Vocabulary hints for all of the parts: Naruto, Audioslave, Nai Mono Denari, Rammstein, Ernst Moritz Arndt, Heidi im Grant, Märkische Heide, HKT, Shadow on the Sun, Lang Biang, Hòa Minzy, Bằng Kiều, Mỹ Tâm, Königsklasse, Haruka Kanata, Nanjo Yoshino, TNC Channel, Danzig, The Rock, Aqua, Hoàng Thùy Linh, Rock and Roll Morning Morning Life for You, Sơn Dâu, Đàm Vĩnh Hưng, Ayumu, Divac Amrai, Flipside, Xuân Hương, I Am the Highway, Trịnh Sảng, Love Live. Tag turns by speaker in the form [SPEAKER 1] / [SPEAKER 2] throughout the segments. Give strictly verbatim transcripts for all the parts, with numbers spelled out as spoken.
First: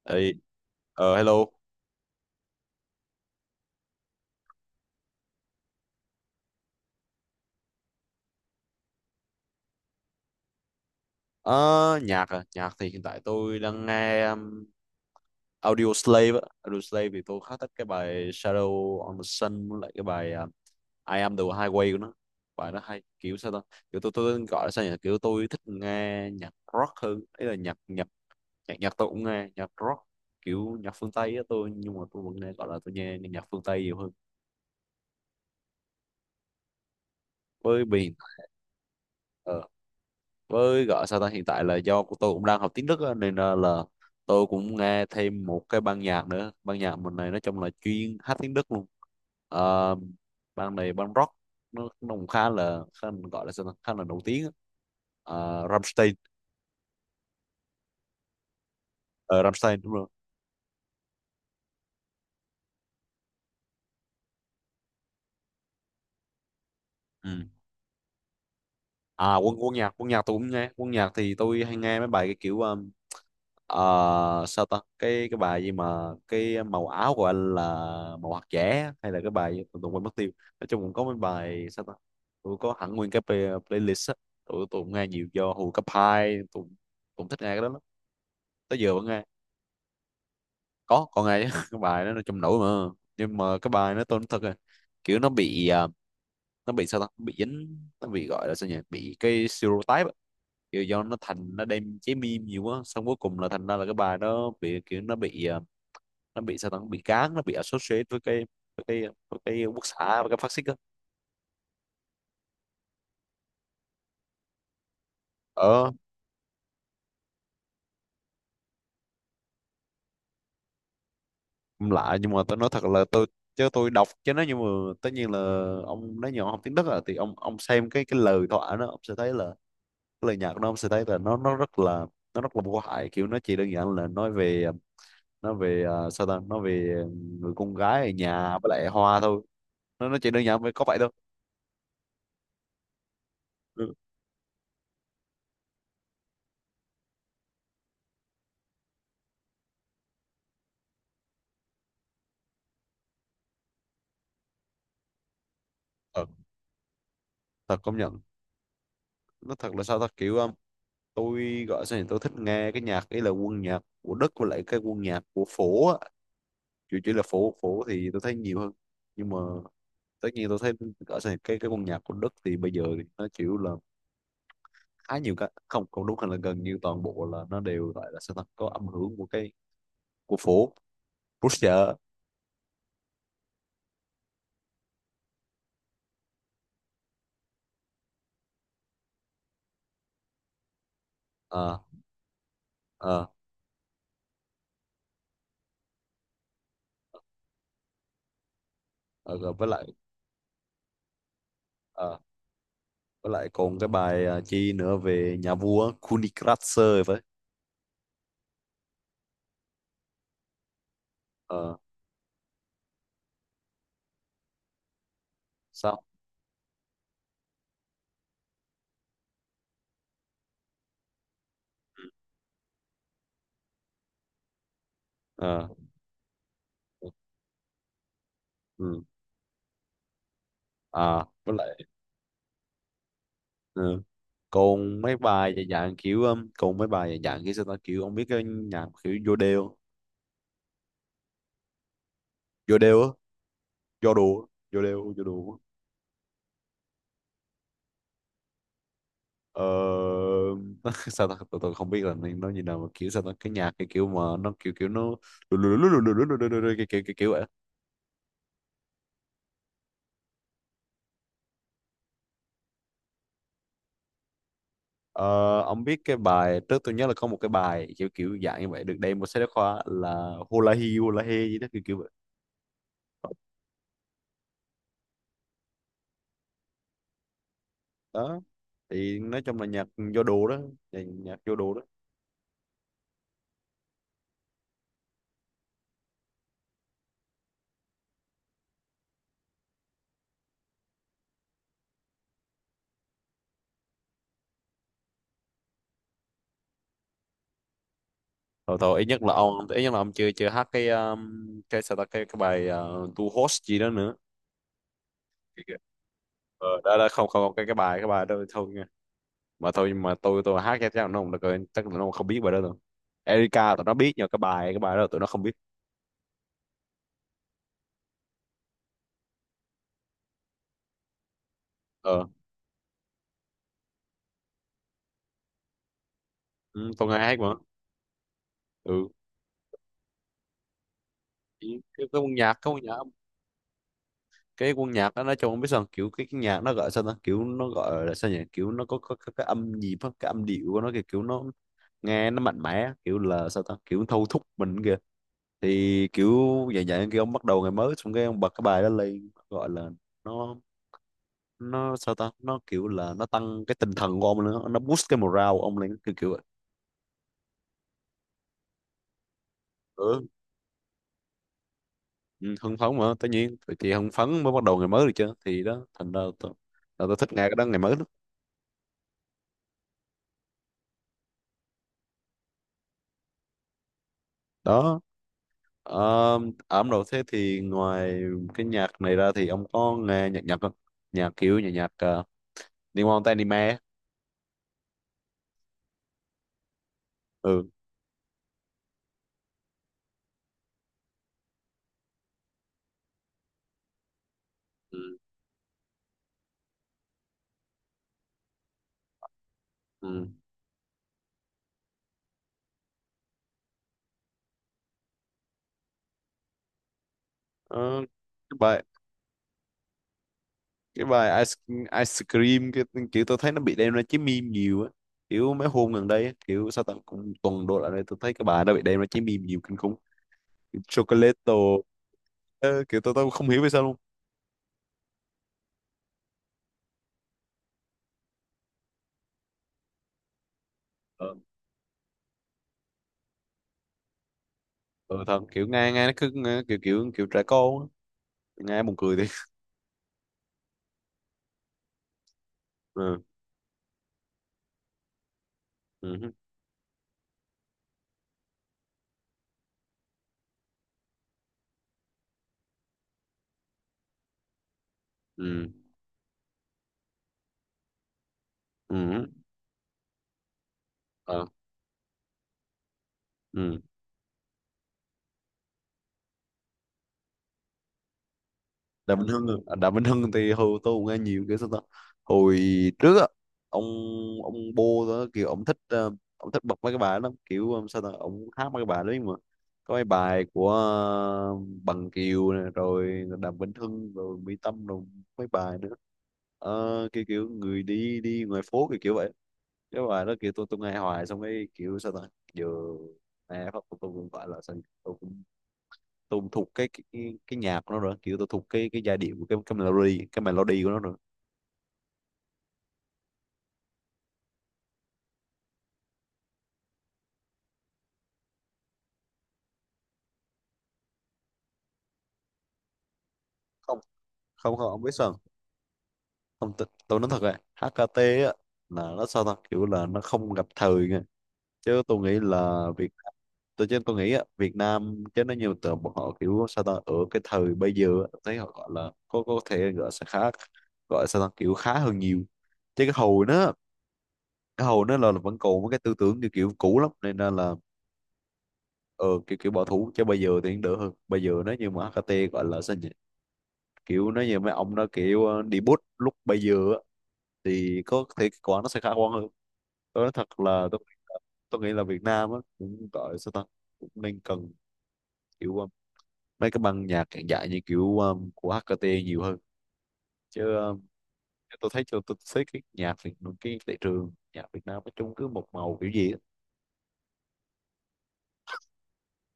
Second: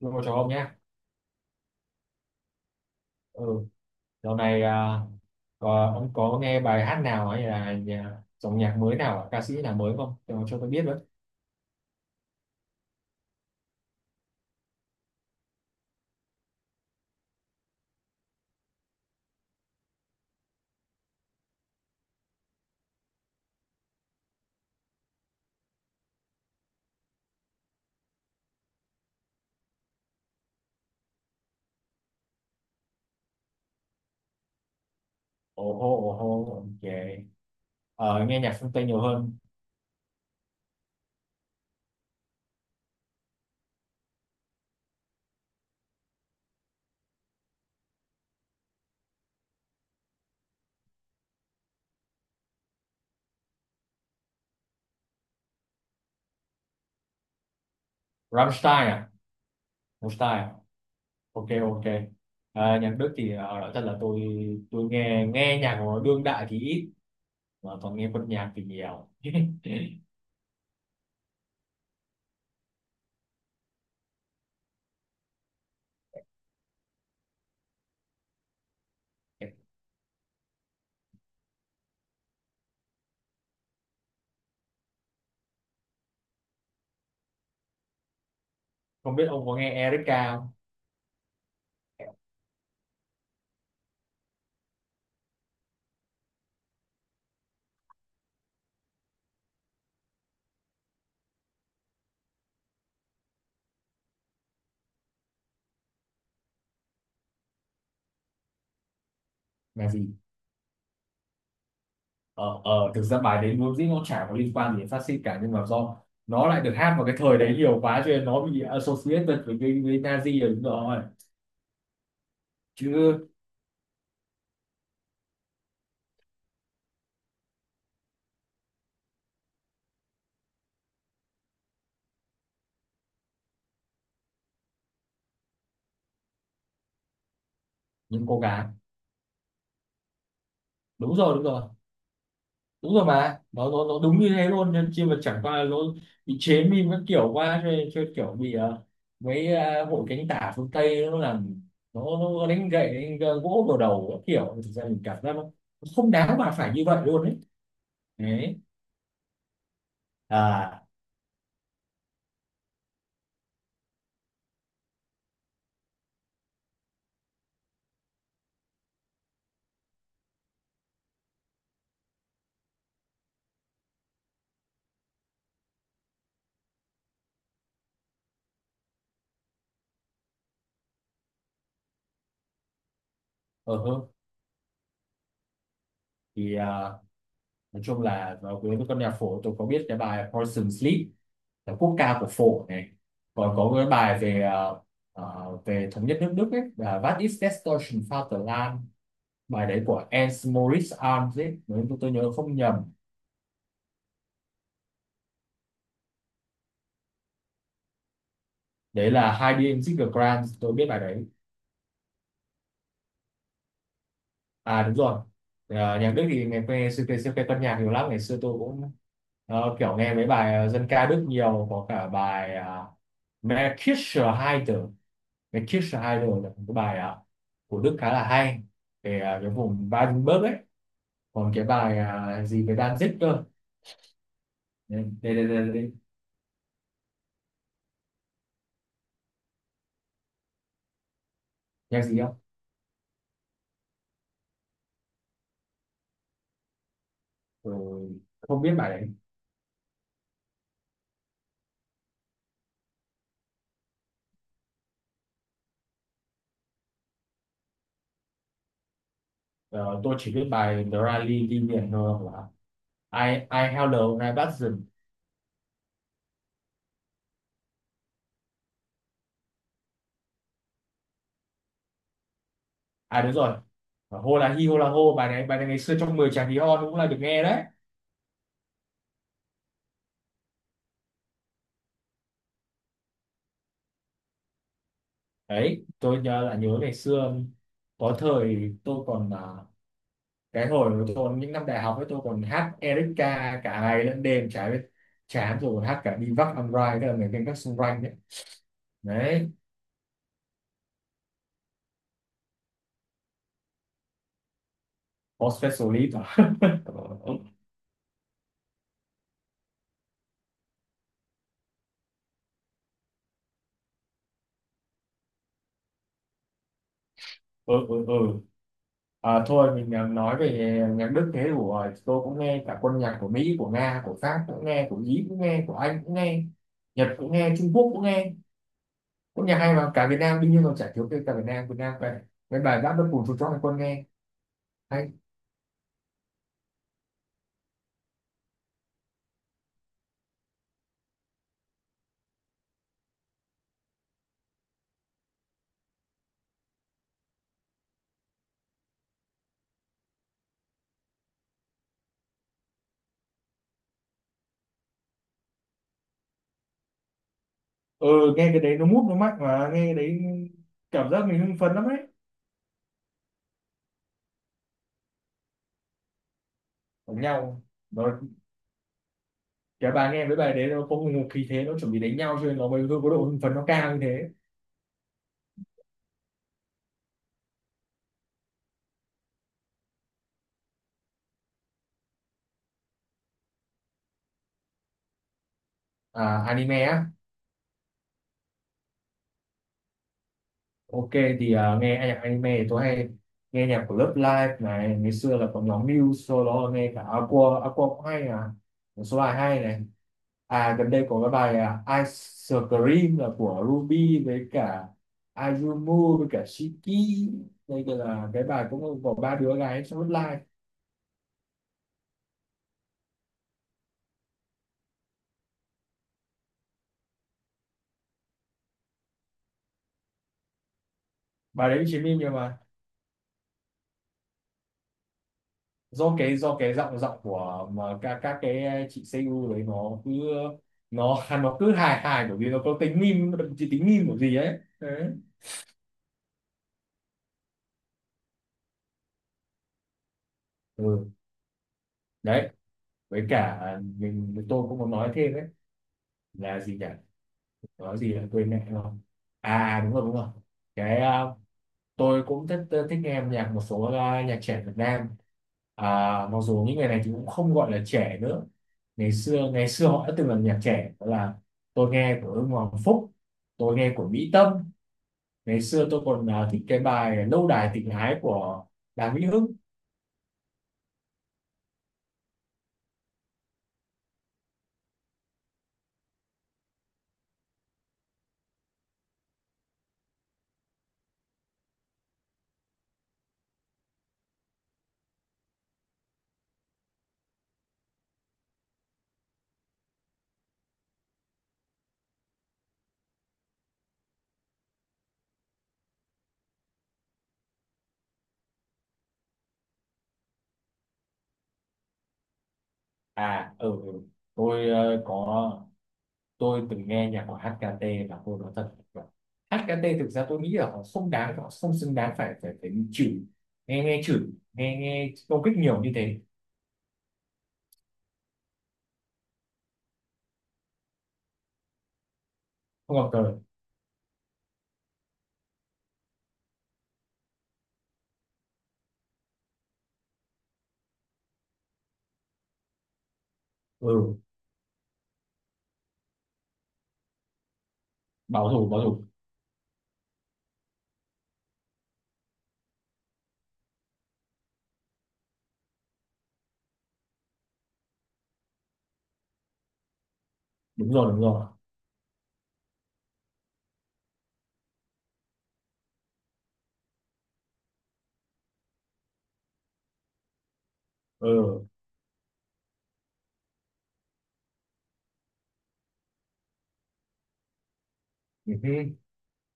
[SPEAKER 1] Đúng rồi,
[SPEAKER 2] Ê,
[SPEAKER 1] chào ông nhé.
[SPEAKER 2] ờ hello.
[SPEAKER 1] Ừ, dạo này à, có, ông có nghe bài hát nào hay là nhà, dòng nhạc mới nào, ca sĩ nào mới không? Cho, cho tôi biết với.
[SPEAKER 2] Ờ, Nhạc à? Nhạc thì hiện tại tôi đang nghe um, Audio Slave á. Audio Slave thì tôi khá thích cái bài Shadow on the Sun với lại cái bài um, I Am the Highway của nó. Bài nó hay kiểu sao ta? Kiểu tôi tôi gọi là sao nhỉ? Kiểu tôi thích nghe nhạc rock hơn. Ý là nhạc nhạc nhạc nhạc tôi cũng nghe nhạc rock kiểu nhạc phương Tây á tôi, nhưng mà tôi vẫn nghe, gọi là tôi nghe, nghe nhạc phương Tây nhiều hơn.
[SPEAKER 1] Ồ hô, ồ hô, ok.
[SPEAKER 2] Với biển
[SPEAKER 1] Ờ, Nghe nhạc phương Tây nhiều hơn.
[SPEAKER 2] ờ, với gọi sao ta, hiện tại là do của tôi cũng đang học tiếng Đức á, nên là, là tôi cũng nghe thêm một cái ban nhạc nữa, ban nhạc mình này nói chung là chuyên hát tiếng Đức luôn. Ờ, Ban này ban rock, nó, nó cũng khá là khá, gọi là sao ta, khá là nổi tiếng á. Ờ, Rammstein.
[SPEAKER 1] Rammstein à?
[SPEAKER 2] Ờ, Rammstein đúng rồi.
[SPEAKER 1] Rammstein à? Ok, ok. À, nhạc Đức thì à, nói thật là tôi tôi nghe nghe nhạc của đương đại thì ít,
[SPEAKER 2] Ừ.
[SPEAKER 1] mà toàn nghe quân nhạc thì nhiều.
[SPEAKER 2] À, quân quân nhạc quân nhạc tôi cũng nghe. Quân nhạc thì tôi hay nghe mấy bài cái kiểu um, ờ, sao ta, cái cái bài gì mà cái màu áo của anh là màu hạt dẻ á, hay là cái bài gì? Tụi tôi quên mất tiêu. Nói chung cũng có mấy bài sao ta, tụi có hẳn nguyên cái play- playlist á. Tụi tụi cũng nghe nhiều do hồi cấp hai tụi cũng thích nghe cái đó lắm, tới giờ vẫn
[SPEAKER 1] Không
[SPEAKER 2] nghe.
[SPEAKER 1] biết ông có nghe Erika không?
[SPEAKER 2] Có còn nghe chứ. Cái bài đó nó trong nổi, mà nhưng mà cái bài nó tôi nói thật rồi, kiểu nó bị à, nó bị sao ta, bị dính, nó bị gọi là sao nhỉ, bị cái stereotype á. Kiểu do nó thành nó đem chế meme nhiều quá, xong cuối cùng là thành ra là cái bài nó bị kiểu nó bị à, nó bị sao ta, nó bị gán, nó bị associate với cái với cái với cái quốc
[SPEAKER 1] Là gì?
[SPEAKER 2] xã và cái phát xít á.
[SPEAKER 1] ờ ờ thực ra bài đấy vốn dĩ nó chả có liên quan gì đến phát xít cả, nhưng mà
[SPEAKER 2] Ờ,
[SPEAKER 1] do nó lại được hát vào cái thời đấy nhiều quá cho nên nó bị associated với cái, với Nazi rồi, đúng rồi,
[SPEAKER 2] cũng lạ, nhưng mà tôi nói thật là tôi
[SPEAKER 1] chứ
[SPEAKER 2] chứ tôi đọc chứ nó, nhưng mà tất nhiên là ông nói nhỏ học tiếng Đức à, thì ông ông xem cái cái lời thoại nó, ông sẽ thấy là cái lời nhạc của nó, ông sẽ thấy là nó nó rất là nó rất là vô hại, kiểu nó chỉ đơn giản là nói về nó về à, sao ta, nó về người con gái ở
[SPEAKER 1] những cô
[SPEAKER 2] nhà
[SPEAKER 1] gái
[SPEAKER 2] với lại hoa thôi. Nó nó chỉ đơn giản với có vậy thôi.
[SPEAKER 1] đúng rồi, đúng rồi, đúng rồi, mà nó
[SPEAKER 2] Ừ.
[SPEAKER 1] nó, nó đúng như thế luôn, nên chi mà chẳng qua là nó bị chế meme các kiểu quá cho nên, cho nên kiểu bị ờ, mấy ờ, hội cánh tả phương Tây nó làm nó, nó đánh gậy đánh gỗ vào đầu các kiểu. Thực ra mình cảm giác nó không
[SPEAKER 2] Thật,
[SPEAKER 1] đáng mà phải như vậy luôn đấy.
[SPEAKER 2] thật công nhận.
[SPEAKER 1] Đấy,
[SPEAKER 2] Nó thật là sao ta, kiểu um,
[SPEAKER 1] à,
[SPEAKER 2] tôi gọi sao nhỉ, tôi thích nghe cái nhạc ấy là quân nhạc của Đức với lại cái quân nhạc của phố á, chủ chỉ là phố. Phố thì tôi thấy nhiều hơn, nhưng mà tất nhiên tôi thấy gọi sao nhỉ, cái cái quân nhạc của Đức thì bây giờ thì nó chịu là khá nhiều cái không không đúng, hay là gần như toàn bộ là nó đều gọi là sao ta, có âm hưởng của cái của phố Russia.
[SPEAKER 1] ờ hơ. Thì à, nói chung là nó, với con nhạc phổ tôi có biết cái bài Poison Sleep là
[SPEAKER 2] Ờ,
[SPEAKER 1] quốc ca của phổ này,
[SPEAKER 2] ờ.
[SPEAKER 1] còn có cái bài về ờ, ờ, về thống nhất nước Đức ấy là What is Destruction Vaterland,
[SPEAKER 2] Ờ, rồi
[SPEAKER 1] bài
[SPEAKER 2] với
[SPEAKER 1] đấy
[SPEAKER 2] lại
[SPEAKER 1] của Ernst Moritz Arndt ấy nếu tôi, tôi
[SPEAKER 2] ờ,
[SPEAKER 1] nhớ không nhầm.
[SPEAKER 2] với lại còn cái bài à, chi nữa về nhà vua Königsklasse phải.
[SPEAKER 1] Đấy là Heidi im Grant, tôi biết bài đấy.
[SPEAKER 2] Ờ,
[SPEAKER 1] À đúng rồi. Ờ,
[SPEAKER 2] sao.
[SPEAKER 1] nhạc Đức thì ngày xưa xưa, xưa cái con nhạc nhiều lắm, ngày xưa tôi cũng ờ, kiểu nghe mấy bài dân ca Đức nhiều, có cả bài uh, Märkische Heide, cái
[SPEAKER 2] Ờ.
[SPEAKER 1] Kiss the Idol là một cái bài
[SPEAKER 2] Ừ.
[SPEAKER 1] à, của Đức khá là hay
[SPEAKER 2] Ừ,
[SPEAKER 1] về à, cái vùng Baden-Württemberg ấy,
[SPEAKER 2] à
[SPEAKER 1] còn
[SPEAKER 2] với
[SPEAKER 1] cái
[SPEAKER 2] lại
[SPEAKER 1] bài à, gì về Danzig cơ.
[SPEAKER 2] ừ, còn
[SPEAKER 1] Đây
[SPEAKER 2] mấy
[SPEAKER 1] đây đây,
[SPEAKER 2] bài dạng
[SPEAKER 1] đây, đây.
[SPEAKER 2] dạng kiểu um, còn mấy bài dạng dạng kiểu sao ta, kiểu ông biết cái nhạc kiểu vô đeo,
[SPEAKER 1] Nhạc gì không.
[SPEAKER 2] vô đeo á, vô đùa, vô đeo vô đùa.
[SPEAKER 1] Ừ, không biết bài đấy.
[SPEAKER 2] Ờ. Sao ta, tôi, tôi không biết là nên nó như nào, mà kiểu sao ta, cái nhạc cái kiểu mà nó kiểu kiểu nó lù lù lù lù lù lù lù lù lù lù, cái kiểu kiểu kiểu vậy.
[SPEAKER 1] Ờ, tôi chỉ biết bài The Rally đi biển thôi, hoặc là I I Held the Horizon.
[SPEAKER 2] Ờ, ông biết cái bài trước tôi nhớ là có một cái bài kiểu kiểu dạng như vậy được đem một sách giáo khoa là hula hi hula he gì đó kiểu kiểu vậy.
[SPEAKER 1] À đúng rồi, và là hi hô là hô, bài này bài này ngày xưa trong mười chàng hí hon cũng là được nghe đấy.
[SPEAKER 2] Đó, thì nói chung là nhạc vô đồ đó, nhạc nhạc vô đồ.
[SPEAKER 1] Đấy tôi nhớ là nhớ ngày xưa có thời tôi còn à, cái hồi tôi những năm đại học ấy, tôi còn hát Erika cả ngày lẫn đêm chả biết chán, rồi còn hát cả Divac Amrai tức là người canh gác xung quanh đấy.
[SPEAKER 2] Thôi thôi ít nhất là ông,
[SPEAKER 1] Đấy,
[SPEAKER 2] ít nhất là ông chưa chưa hát cái um, cái sao ta cái cái bài uh, tu host gì đó nữa.
[SPEAKER 1] có
[SPEAKER 2] Cái- cái-
[SPEAKER 1] specialist à?
[SPEAKER 2] ờ, đó đó, không
[SPEAKER 1] Ừ
[SPEAKER 2] không không, cái cái bài cái bài đó thôi nha. Mà thôi, nhưng mà tôi tôi hát cho chắc là nó không được rồi, chắc là nó không biết bài đó đâu. Erika tụi nó biết, nhưng mà cái bài cái bài đó tụi nó không biết.
[SPEAKER 1] ừ ừ ừ. À, thôi mình à, nói về nhạc Đức thế đủ rồi. Tôi
[SPEAKER 2] Ờ.
[SPEAKER 1] cũng nghe cả quân nhạc của Mỹ, của Nga, của Pháp cũng nghe, của Ý cũng nghe, của Anh cũng nghe,
[SPEAKER 2] Ừ, tôi
[SPEAKER 1] Nhật
[SPEAKER 2] nghe
[SPEAKER 1] cũng
[SPEAKER 2] hát mà.
[SPEAKER 1] nghe, Trung Quốc cũng nghe,
[SPEAKER 2] Ừ.
[SPEAKER 1] quân nhạc hay mà, cả Việt Nam đương nhiên, còn chả thiếu cái cả Việt Nam
[SPEAKER 2] cái,
[SPEAKER 1] Việt Nam
[SPEAKER 2] cái
[SPEAKER 1] vậy,
[SPEAKER 2] cái quân nhạc
[SPEAKER 1] cái
[SPEAKER 2] cái
[SPEAKER 1] bài
[SPEAKER 2] quân nhạc,
[SPEAKER 1] giáp đất bùn chuột chóc hay quân nghe
[SPEAKER 2] cái quân
[SPEAKER 1] hay.
[SPEAKER 2] nhạc đó nói chung không biết sao, kiểu cái, cái nhạc nó gọi sao ta, kiểu nó gọi là sao nhỉ, kiểu nó có, có, có cái âm nhịp á, cái âm điệu của nó kìa, kiểu nó nghe nó mạnh mẽ kiểu là sao ta, kiểu thâu thúc mình kìa, thì kiểu dạng dạng kia, ông bắt đầu ngày mới xong cái ông bật cái bài đó lên, gọi là nó nó sao ta, nó kiểu là nó tăng cái tinh thần của ông nữa, nó boost cái morale của ông lên kiểu kiểu vậy.
[SPEAKER 1] Ừ nghe cái đấy nó mút nó mạnh, mà nghe cái đấy
[SPEAKER 2] Ừ.
[SPEAKER 1] cảm giác mình hưng phấn lắm đấy.
[SPEAKER 2] Ừ, hưng phấn mà tất nhiên vậy, thì hưng phấn mới bắt đầu ngày mới được chứ, thì đó thành ra tôi, là tôi
[SPEAKER 1] Đánh
[SPEAKER 2] thích nghe cái
[SPEAKER 1] nhau,
[SPEAKER 2] đó ngày mới đó.
[SPEAKER 1] nó, cái bài nghe với bài đấy nó có một khí thế nó chuẩn bị đánh nhau, cho nên nó mới có độ hưng phấn nó cao như thế.
[SPEAKER 2] Đó, um, ẩm đầu thế thì ngoài cái nhạc này ra thì ông có nghe nhạc Nhật không, nhạc kiểu nhạc nhạc uh, liên quan tới anime.
[SPEAKER 1] À anime á.
[SPEAKER 2] Ừ.
[SPEAKER 1] Ok, thì à, nghe nhạc anime thì tôi hay nghe nhạc của Love Live này,
[SPEAKER 2] Ừ,
[SPEAKER 1] ngày xưa là có nhóm Muse, sau đó nghe cả Aqua, Aqua cũng hay à, một số bài hay này.
[SPEAKER 2] ừ.
[SPEAKER 1] À gần đây có cái bài à, Ice Cream là của Ruby với cả Ayumu với cả Shiki, đây
[SPEAKER 2] Ờ,
[SPEAKER 1] là cái
[SPEAKER 2] cái
[SPEAKER 1] bài
[SPEAKER 2] bài
[SPEAKER 1] cũng có ba đứa gái trong Love Live.
[SPEAKER 2] cái bài ice, ice cream cái kiểu tôi thấy nó bị đem ra chế meme nhiều á, kiểu mấy hôm gần đây á, kiểu sao tầm cũng tuần đổ lại đây tôi thấy cái bài nó bị đem ra chế meme nhiều kinh khủng. Kiểu chocolate.
[SPEAKER 1] Bài đấy chỉ meme nhưng mà
[SPEAKER 2] Ờ, kiểu tôi, tôi không hiểu vì sao luôn.
[SPEAKER 1] do cái do cái giọng giọng của mà các các cái ờ, chị xê u đấy nó cứ nó
[SPEAKER 2] ờ,
[SPEAKER 1] nó cứ hài hài, bởi vì nó có tính meme, chỉ tính meme của gì ấy đấy.
[SPEAKER 2] ờ thật, kiểu nghe nghe nó cứ nghe, kiểu kiểu kiểu trẻ con á, nghe buồn cười đi.
[SPEAKER 1] Ừ, đấy
[SPEAKER 2] ừ
[SPEAKER 1] với cả mình tôi cũng muốn nói thêm đấy,
[SPEAKER 2] ừ
[SPEAKER 1] là gì nhỉ, nói gì là quên mẹ rồi. À đúng rồi đúng rồi, cái ờ, tôi cũng thích thích nghe âm nhạc một số ờ, nhạc trẻ Việt Nam,
[SPEAKER 2] ừ
[SPEAKER 1] à, mặc dù những người này thì cũng không gọi là trẻ nữa, ngày
[SPEAKER 2] ừ
[SPEAKER 1] xưa ngày xưa họ đã từng là nhạc trẻ đó là
[SPEAKER 2] ờ,
[SPEAKER 1] tôi nghe của Ưng Hoàng Phúc, tôi
[SPEAKER 2] ừ.
[SPEAKER 1] nghe của Mỹ Tâm. Ngày xưa tôi còn ờ, thích cái bài Lâu đài tình ái của Đàm
[SPEAKER 2] Đàm
[SPEAKER 1] Vĩnh
[SPEAKER 2] Vĩnh Hưng
[SPEAKER 1] Hưng.
[SPEAKER 2] à? Đàm Vĩnh Hưng thì hồi tôi cũng nghe nhiều, kiểu sao ta, hồi trước á. ông ông Bô đó, kiểu ông thích ờ, ông thích bật mấy cái bài lắm, kiểu ờ, sao ta, ông hát mấy cái bài đấy mà. Có mấy bài của ờ, Bằng Kiều nè, rồi Đàm Vĩnh Hưng, rồi Mỹ Tâm, rồi mấy bài nữa. Ờ, kiểu kiểu người đi đi ngoài phố kiểu kiểu vậy. Cái bài đó kiểu tôi tôi nghe hoài, xong cái kiểu sao ta, giờ nghe phát tôi cũng gọi là sao nhỉ? Tôi cũng tôi cũng thuộc cái, cái cái nhạc của nó rồi, kiểu tôi thuộc cái cái giai điệu của cái cái melody cái melody của nó rồi.
[SPEAKER 1] À ừ ừ. Tôi ờ, có, tôi từng nghe nhạc của hát ca tê, và tôi nói thật là hát ca tê thực ra tôi nghĩ là họ không đáng, họ không xứng đáng phải phải phải bị chửi, nghe
[SPEAKER 2] không
[SPEAKER 1] nghe chửi,
[SPEAKER 2] không
[SPEAKER 1] nghe
[SPEAKER 2] không ông biết
[SPEAKER 1] nghe
[SPEAKER 2] sao không.
[SPEAKER 1] công kích nhiều như thế.
[SPEAKER 2] Không, tôi, tôi nói thật rồi, hát ca tê á, là nó sao ta, kiểu là nó không gặp thời nha. Chứ tôi nghĩ là
[SPEAKER 1] Không
[SPEAKER 2] Việt,
[SPEAKER 1] gặp trời.
[SPEAKER 2] tôi chứ tôi nghĩ á, Việt Nam chứ nó nhiều tờ bọn họ, kiểu sao ta, ở cái thời bây giờ á, thấy họ gọi là có có thể gọi sẽ khá, gọi sao ta, kiểu khá hơn nhiều. Chứ cái hồi nó,
[SPEAKER 1] Ừ
[SPEAKER 2] cái hồi nó là, là vẫn còn một cái tư tưởng kiểu, kiểu cũ lắm nên là
[SPEAKER 1] bảo thủ bảo thủ
[SPEAKER 2] ờ, kiểu kiểu bỏ thú. Chứ bây giờ thì đỡ hơn, bây giờ nó như mà hát ca tê gọi là sao nhỉ, kiểu nó như mấy ông nó kiểu ờ, đi bút lúc bây giờ á, thì có thể kết quả nó sẽ khả quan hơn. Tôi nói thật là
[SPEAKER 1] đúng
[SPEAKER 2] tôi
[SPEAKER 1] rồi
[SPEAKER 2] nghĩ
[SPEAKER 1] đúng
[SPEAKER 2] là,
[SPEAKER 1] rồi.
[SPEAKER 2] tôi nghĩ là Việt Nam á cũng gọi sao ta, cũng nên cần kiểu ờ, mấy cái băng nhạc hiện đại như kiểu ờ, của hát ca tê nhiều hơn. Chứ ờ,
[SPEAKER 1] Ừ
[SPEAKER 2] tôi thấy cho tôi thấy cái nhạc Việt, cái thị trường nhạc Việt Nam nói chung cứ một màu kiểu gì á
[SPEAKER 1] ừ.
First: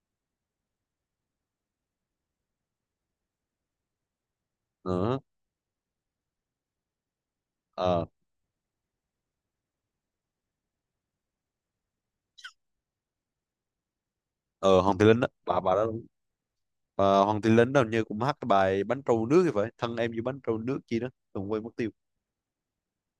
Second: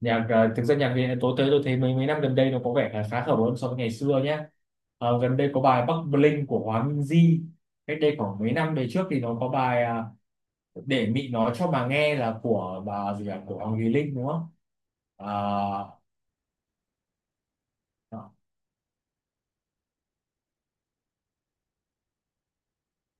[SPEAKER 1] Nhạc à, thực ra nhạc Việt tôi tới tôi thấy mấy mấy năm gần đây nó có vẻ là khá khá hơn so với ngày xưa nhé.
[SPEAKER 2] nữa.
[SPEAKER 1] Ờ, gần đây có bài Bắc Bling của Hòa Minzy, cách
[SPEAKER 2] Ờ.
[SPEAKER 1] đây khoảng mấy năm về trước thì nó có bài à, để Mị nói cho mà nghe là của bà gì à, của Hoàng Thùy Linh đúng không.
[SPEAKER 2] Ờ, Hồng Thị Linh á,
[SPEAKER 1] À,
[SPEAKER 2] bà bà đó. Ờ, Hoàng Tiến Lính đâu như cũng hát cái bài bánh trâu nước thì phải, thân em như bánh trâu nước chi đó, đừng quên mất tiêu.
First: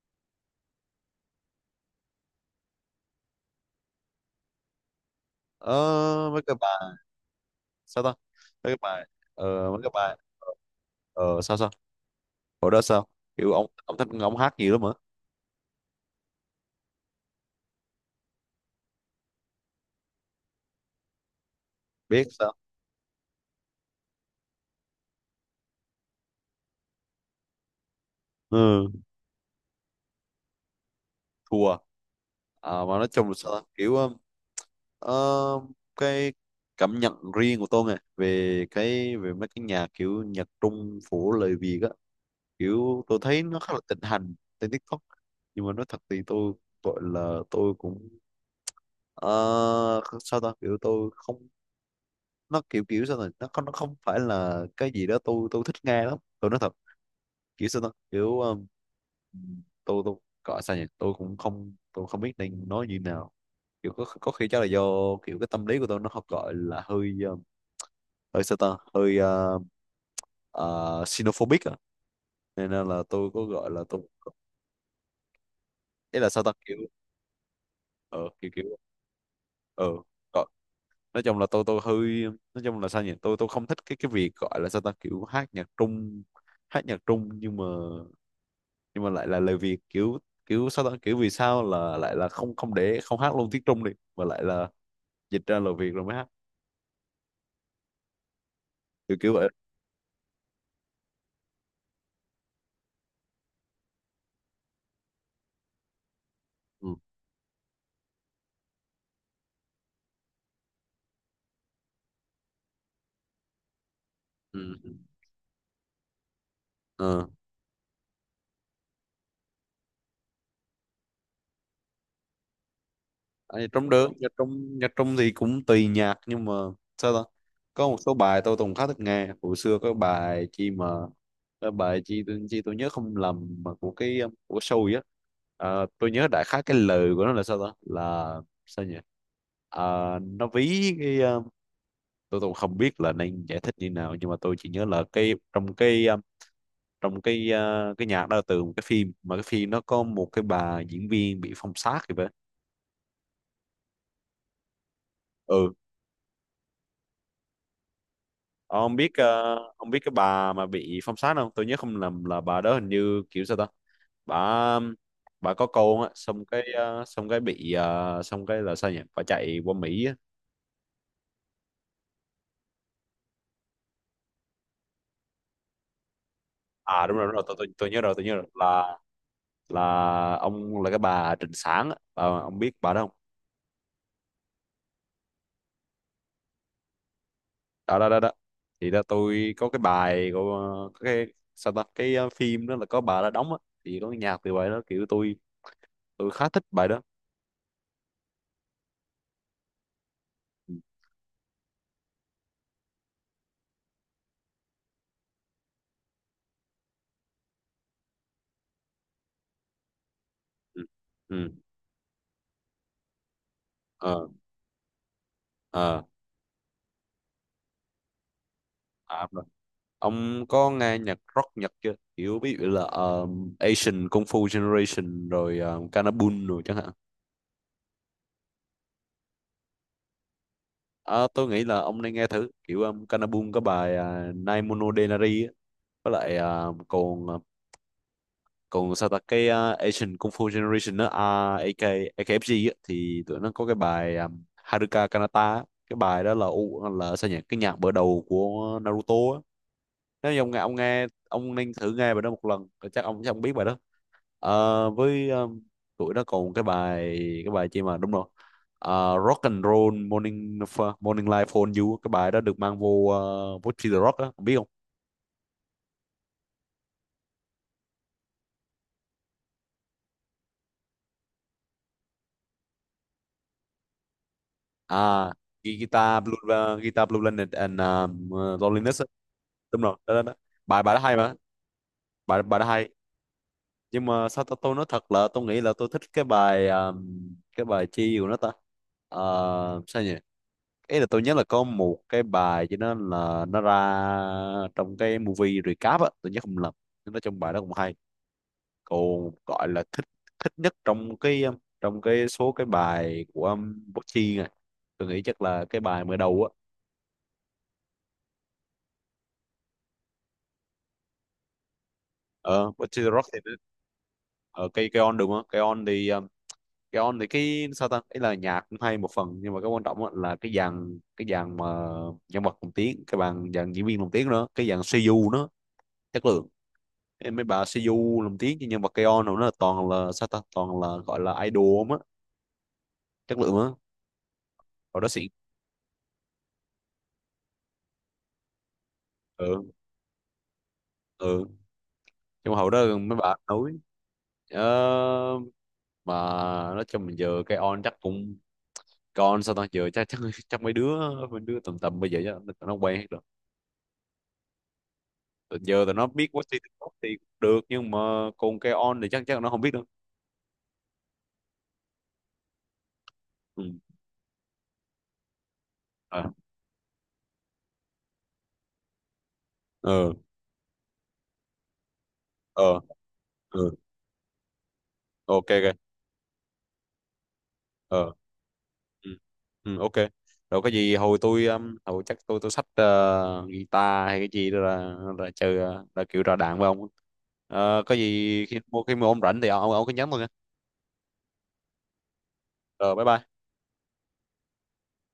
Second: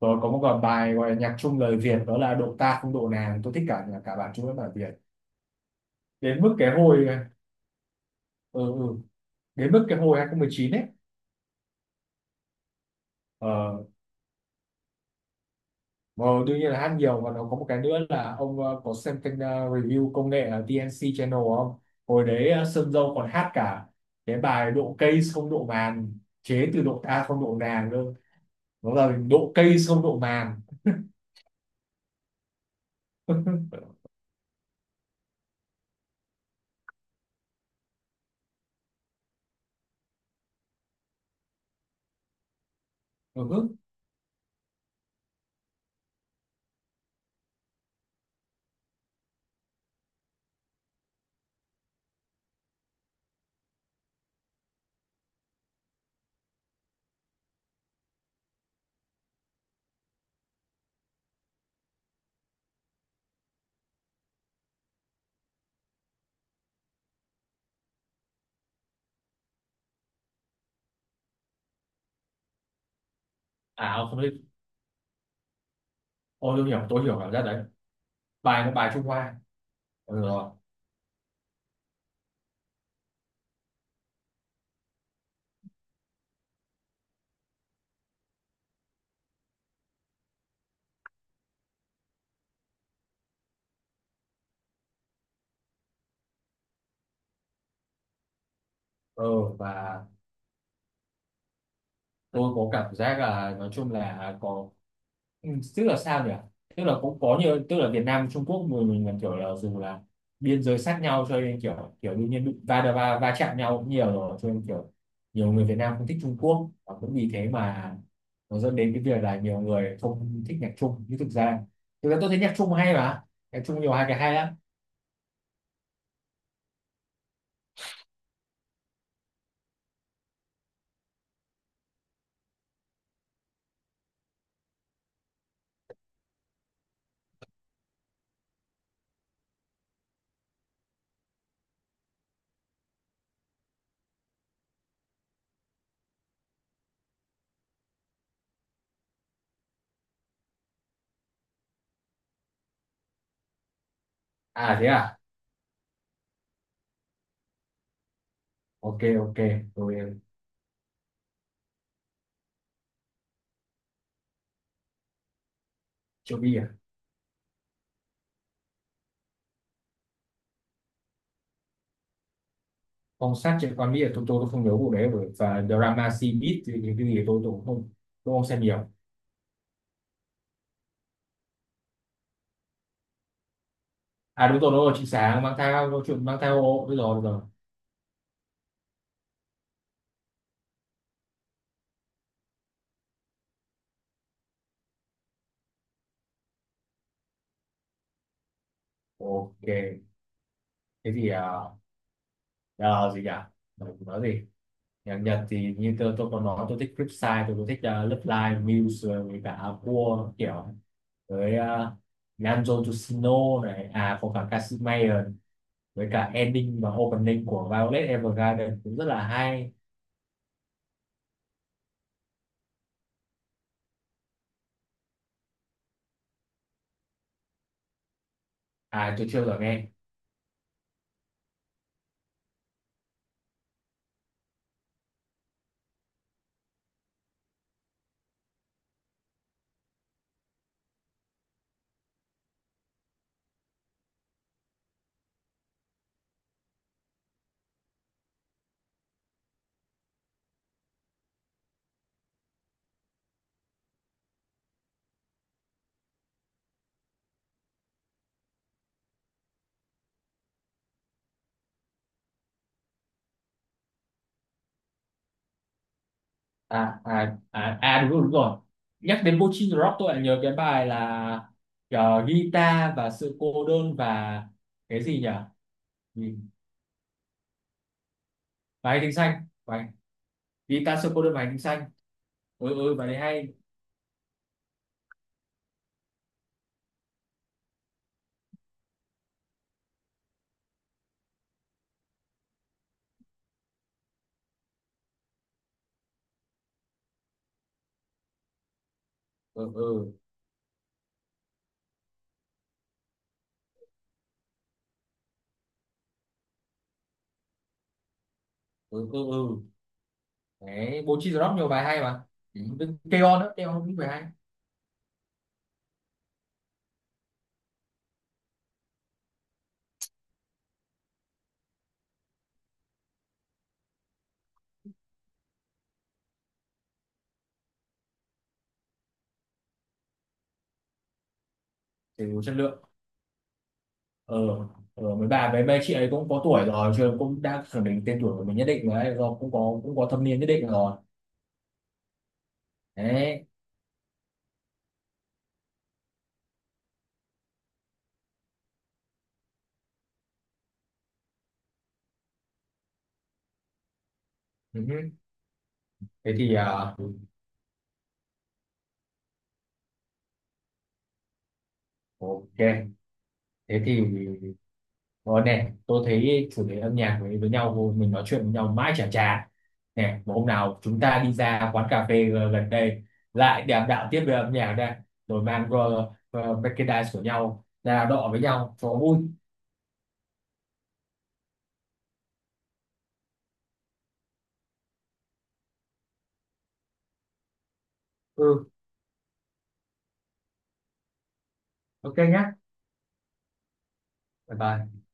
[SPEAKER 1] rồi có một còn bài gọi là nhạc trung lời Việt, đó là độ ta không độ nàng, tôi thích cả cả bản trung với bản Việt,
[SPEAKER 2] Ờ, mấy
[SPEAKER 1] đến mức
[SPEAKER 2] cái
[SPEAKER 1] cái
[SPEAKER 2] bài
[SPEAKER 1] hồi à,
[SPEAKER 2] sao ta
[SPEAKER 1] ừ,
[SPEAKER 2] mấy cái
[SPEAKER 1] ừ.
[SPEAKER 2] bài ờ,
[SPEAKER 1] Đến
[SPEAKER 2] mấy
[SPEAKER 1] mức
[SPEAKER 2] cái
[SPEAKER 1] cái
[SPEAKER 2] bài.
[SPEAKER 1] hồi hai không một chín ấy,
[SPEAKER 2] Ờ, sao sao, hồi đó sao, kiểu ông
[SPEAKER 1] ờ,
[SPEAKER 2] ông thích ông hát nhiều lắm hả.
[SPEAKER 1] Ờ, đương nhiên là hát nhiều, và nó có một cái nữa là ông ờ, có xem kênh ờ, review công nghệ ở tê en xê Channel không?
[SPEAKER 2] Biết
[SPEAKER 1] Hồi đấy
[SPEAKER 2] sao.
[SPEAKER 1] ờ, Sơn Dâu còn hát cả cái bài độ cây không độ màn, chế từ độ ta không độ nàng cơ.
[SPEAKER 2] Ừ.
[SPEAKER 1] Nó là độ cây không độ màn.
[SPEAKER 2] Thua. Ờ, mà nói chung là sao ta? kiểu um, ờ, cái cảm nhận riêng của tôi nè về cái về mấy cái nhạc kiểu nhạc Trung của lời Việt á, kiểu tôi thấy nó
[SPEAKER 1] Ừ.
[SPEAKER 2] khá là thịnh hành trên TikTok. Nhưng mà nói thật thì tôi gọi là tôi cũng ờ, sao ta, kiểu tôi không, nó kiểu kiểu sao này nó không, nó không phải là cái gì đó tôi tôi thích nghe lắm, tôi nói thật. Kiểu sao đó, kiểu um, tôi tôi gọi sao nhỉ, tôi cũng không, tôi không biết nên nói như nào. Kiểu có có khi chắc là do kiểu cái tâm lý của tôi nó học, gọi là hơi um, hơi sao ta, hơi uh, uh, xenophobic à, nên là, là tôi có gọi là
[SPEAKER 1] À
[SPEAKER 2] tôi,
[SPEAKER 1] ông không biết.
[SPEAKER 2] ý là sao ta,
[SPEAKER 1] Ôi tôi
[SPEAKER 2] kiểu
[SPEAKER 1] hiểu, tôi hiểu cảm giác đấy.
[SPEAKER 2] ờ kiểu kiểu
[SPEAKER 1] Bài nó bài Trung Hoa.
[SPEAKER 2] ờ
[SPEAKER 1] Ừ
[SPEAKER 2] gọi,
[SPEAKER 1] rồi.
[SPEAKER 2] nói chung là tôi tôi hơi, nói chung là sao nhỉ, tôi tôi không thích cái cái việc gọi là sao ta kiểu hát nhạc trung, hát nhạc trung nhưng mà, nhưng mà lại là lời Việt, kiểu kiểu sao ta, kiểu vì sao là lại là không không để không hát luôn tiếng Trung đi, mà lại là dịch ra lời Việt rồi mới hát, kiểu kiểu
[SPEAKER 1] Ừ,
[SPEAKER 2] vậy.
[SPEAKER 1] và tôi có cảm giác là nói chung là có, ừ, tức là sao nhỉ, tức là
[SPEAKER 2] Ừ.
[SPEAKER 1] cũng có nhiều, tức là Việt Nam Trung Quốc mình mình là kiểu là dù là biên giới sát nhau cho nên kiểu kiểu đương nhiên bị va đập- va va chạm nhau cũng nhiều rồi, cho
[SPEAKER 2] Ừ.
[SPEAKER 1] nên kiểu nhiều người Việt Nam không thích Trung Quốc, và cũng
[SPEAKER 2] Ừ.
[SPEAKER 1] vì thế mà nó dẫn đến cái việc là nhiều người không thích nhạc Trung, nhưng thực ra thực ra tôi thấy nhạc Trung hay mà,
[SPEAKER 2] À,
[SPEAKER 1] nhạc Trung
[SPEAKER 2] trong
[SPEAKER 1] nhiều hai
[SPEAKER 2] đó
[SPEAKER 1] cái
[SPEAKER 2] nhạc
[SPEAKER 1] hay lắm.
[SPEAKER 2] Trung, nhạc Trung thì cũng tùy nhạc nhưng mà sao ta, có một số bài tôi từng khá thích nghe hồi xưa, có bài chi mà, cái bài chi tôi, chi tôi nhớ không lầm mà của cái um, của show á. Ờ, tôi nhớ đại khái cái lời của nó là sao ta, là sao nhỉ. Ờ, nó ví cái ờ, tôi tôi không biết là nên giải thích như nào nhưng mà tôi chỉ nhớ là cái trong cái um, trong cái uh, cái nhạc đó là từ một cái phim mà cái phim nó có một cái bà diễn viên bị phong sát thì vậy.
[SPEAKER 1] À thế à.
[SPEAKER 2] Ừ, ông
[SPEAKER 1] Ok
[SPEAKER 2] biết
[SPEAKER 1] ok.
[SPEAKER 2] ờ, ông biết cái
[SPEAKER 1] Rồi
[SPEAKER 2] bà mà bị phong sát không? Tôi nhớ không lầm là bà đó hình như kiểu sao ta, bà um, bà có con á,
[SPEAKER 1] chưa
[SPEAKER 2] xong
[SPEAKER 1] biết
[SPEAKER 2] cái
[SPEAKER 1] à,
[SPEAKER 2] ờ, xong cái bị ờ, xong cái là sao nhỉ, bà chạy qua Mỹ á.
[SPEAKER 1] phong sát trên con Mỹ là tôi tôi tôi không nhớ vụ đấy rồi, và drama C Beat thì cái
[SPEAKER 2] À đúng
[SPEAKER 1] gì
[SPEAKER 2] rồi đúng
[SPEAKER 1] tôi
[SPEAKER 2] rồi,
[SPEAKER 1] tôi
[SPEAKER 2] tôi,
[SPEAKER 1] cũng
[SPEAKER 2] tôi
[SPEAKER 1] không,
[SPEAKER 2] tôi nhớ rồi, tôi nhớ
[SPEAKER 1] tôi không
[SPEAKER 2] rồi
[SPEAKER 1] xem nhiều.
[SPEAKER 2] là là ông, là cái bà Trịnh Sảng á. Bà- ông biết bà đó không?
[SPEAKER 1] À đúng rồi đúng rồi, chị sáng mang theo câu chuyện mang theo ô, đúng rồi đúng rồi.
[SPEAKER 2] Đó đó đó đó, thì đó tôi có cái bài của ờ, có cái sao ta cái ờ, phim đó là có bà đó đóng á, thì có cái nhạc từ bài đó, kiểu tôi tôi khá thích bài đó.
[SPEAKER 1] Ok,
[SPEAKER 2] Ừ.
[SPEAKER 1] thế thì à, à, gì nhỉ, nói, nói gì. Nhạc Nhật thì như tôi, tôi còn nói tôi thích Flipside, tôi cũng thích uh, Love Live Muse rồi với cả Aqua kiểu,
[SPEAKER 2] Ừ. Ừ.
[SPEAKER 1] với uh, Nanjo Yoshino này, à
[SPEAKER 2] Ờ.
[SPEAKER 1] có cả Kashmir,
[SPEAKER 2] Ờ.
[SPEAKER 1] với cả ending và opening của Violet Evergarden cũng rất là
[SPEAKER 2] À, đúng rồi.
[SPEAKER 1] hay.
[SPEAKER 2] Ông có nghe nhạc rock Nhật chưa? Kiểu ví dụ là ờ, Asian Kung Fu Generation rồi uh, Kanabun rồi chẳng hạn.
[SPEAKER 1] À tôi chưa bao giờ nghe.
[SPEAKER 2] Ờ, tôi nghĩ là ông nên nghe thử, kiểu um, Kanabun có bài uh, Nai Mono Denari á, với lại ờ, còn ờ, còn sao ta cái uh, Asian Kung Fu Generation đó, à, a ca a ca ép giê á, thì tụi nó có cái bài um, Haruka Kanata á. Cái bài đó là u, là sao nhỉ, cái nhạc mở đầu của Naruto á. Nếu như ông nghe, ông nghe, ông nên thử nghe bài đó một lần rồi chắc ông, chắc ông biết bài đó. Ờ, với um, tụi nó còn cái bài, cái bài chi mà, đúng rồi, Ờ, Rock and Roll Morning, Morning Life for You, cái bài đó được mang vô uh, vô The Rock á. Ông biết không?
[SPEAKER 1] À à à, à đúng rồi đúng rồi, nhắc đến Bochin Rock tôi lại nhớ cái bài là ờ, guitar và sự cô đơn và
[SPEAKER 2] À,
[SPEAKER 1] cái gì nhỉ.
[SPEAKER 2] ghi- guitar
[SPEAKER 1] Ừ,
[SPEAKER 2] blue, uh, guitar blue Planet and um, uh,
[SPEAKER 1] bài
[SPEAKER 2] loneliness
[SPEAKER 1] hành
[SPEAKER 2] á.
[SPEAKER 1] tinh xanh,
[SPEAKER 2] Đúng
[SPEAKER 1] bài
[SPEAKER 2] rồi, đó, đó, đó. Bài bài
[SPEAKER 1] guitar
[SPEAKER 2] đó
[SPEAKER 1] sự
[SPEAKER 2] hay
[SPEAKER 1] cô đơn
[SPEAKER 2] mà.
[SPEAKER 1] và hành tinh xanh.
[SPEAKER 2] Bài bài đó
[SPEAKER 1] Ừ
[SPEAKER 2] hay.
[SPEAKER 1] ừ bài đấy hay.
[SPEAKER 2] Nhưng mà sao tôi, tôi nói thật là tôi nghĩ là tôi thích cái bài um, cái bài chi của nó ta. Ờ, sao nhỉ, ý là tôi nhớ là có một cái bài cho nó là nó ra trong cái movie recap á, tôi nhớ không lầm, nó trong bài đó cũng hay, còn
[SPEAKER 1] Ừ
[SPEAKER 2] gọi là thích,
[SPEAKER 1] ừ
[SPEAKER 2] thích nhất trong cái um, trong cái số cái bài của um, Bố này, tôi nghĩ chắc là cái bài mở đầu á.
[SPEAKER 1] ừ ừ ừ đấy, Bochin Rock nhiều bài hay mà. Ừ.
[SPEAKER 2] Ờ Butcher the Rock thì
[SPEAKER 1] Keon
[SPEAKER 2] nó-
[SPEAKER 1] đó, Keon cũng bài hay,
[SPEAKER 2] ờ, cây cây on đúng không? Cây on thì ờ, cây on thì cái sao ta ấy là nhạc cũng hay một phần nhưng mà cái quan trọng á là cái dàn cái dàn mà nhân vật lồng tiếng, cái bàn dàn diễn viên lồng tiếng nữa, cái dàn xê u nó chất lượng. Em mấy bà xê u lồng tiếng cho nhân vật cây on nó là toàn là sao ta, toàn là gọi là idol á,
[SPEAKER 1] thì đủ chất lượng.
[SPEAKER 2] chất lượng á.
[SPEAKER 1] Ờ
[SPEAKER 2] Hồi đó
[SPEAKER 1] ờ
[SPEAKER 2] xịn.
[SPEAKER 1] mấy bà mấy mấy chị ấy cũng có tuổi rồi chứ, cũng đang khẳng định tên tuổi của mình nhất định rồi ấy, rồi cũng
[SPEAKER 2] Ừ.
[SPEAKER 1] có cũng có thâm niên nhất định rồi.
[SPEAKER 2] Ừ. Nhưng mà hồi đó mấy bà
[SPEAKER 1] Đấy,
[SPEAKER 2] nói. Ờ, mà nói chung mình giờ cái on chắc cũng, còn sao tao giờ chắc chắc, chắc mấy đứa mấy đứa tầm tầm bây giờ chắc nó nó quen hết rồi.
[SPEAKER 1] Ừ.
[SPEAKER 2] Tụi giờ tụi nó biết
[SPEAKER 1] Thế thì
[SPEAKER 2] Westy TikTok
[SPEAKER 1] à,
[SPEAKER 2] thì cũng được nhưng mà còn cái on thì chắc, chắc nó không biết đâu.
[SPEAKER 1] ok,
[SPEAKER 2] Ừ.
[SPEAKER 1] thế thì rồi nè, tôi
[SPEAKER 2] À,
[SPEAKER 1] thấy chủ đề âm nhạc với với nhau mình nói chuyện với nhau mãi chả chả.
[SPEAKER 2] ờ,
[SPEAKER 1] Nè, một hôm nào chúng ta đi ra quán cà phê g-
[SPEAKER 2] ờ,
[SPEAKER 1] gần đây lại
[SPEAKER 2] ừ,
[SPEAKER 1] đàm đạo tiếp về âm nhạc đây, rồi
[SPEAKER 2] ok
[SPEAKER 1] mang
[SPEAKER 2] ok,
[SPEAKER 1] uh, merchandise của nhau ra
[SPEAKER 2] ờ,
[SPEAKER 1] đọ với nhau cho
[SPEAKER 2] ừ.
[SPEAKER 1] vui.
[SPEAKER 2] Ừ, ok, rồi cái gì hồi tôi um, hồi chắc tôi tôi xách ờ, guitar hay cái gì đó là là chơi, ờ, là kiểu ra đàn với ông. Ờ, có gì khi
[SPEAKER 1] Ừ,
[SPEAKER 2] mua, khi mua ông rảnh thì ông ông cứ nhắn tôi nha.
[SPEAKER 1] ok nhá.
[SPEAKER 2] Rồi bye bye.
[SPEAKER 1] Bye bye.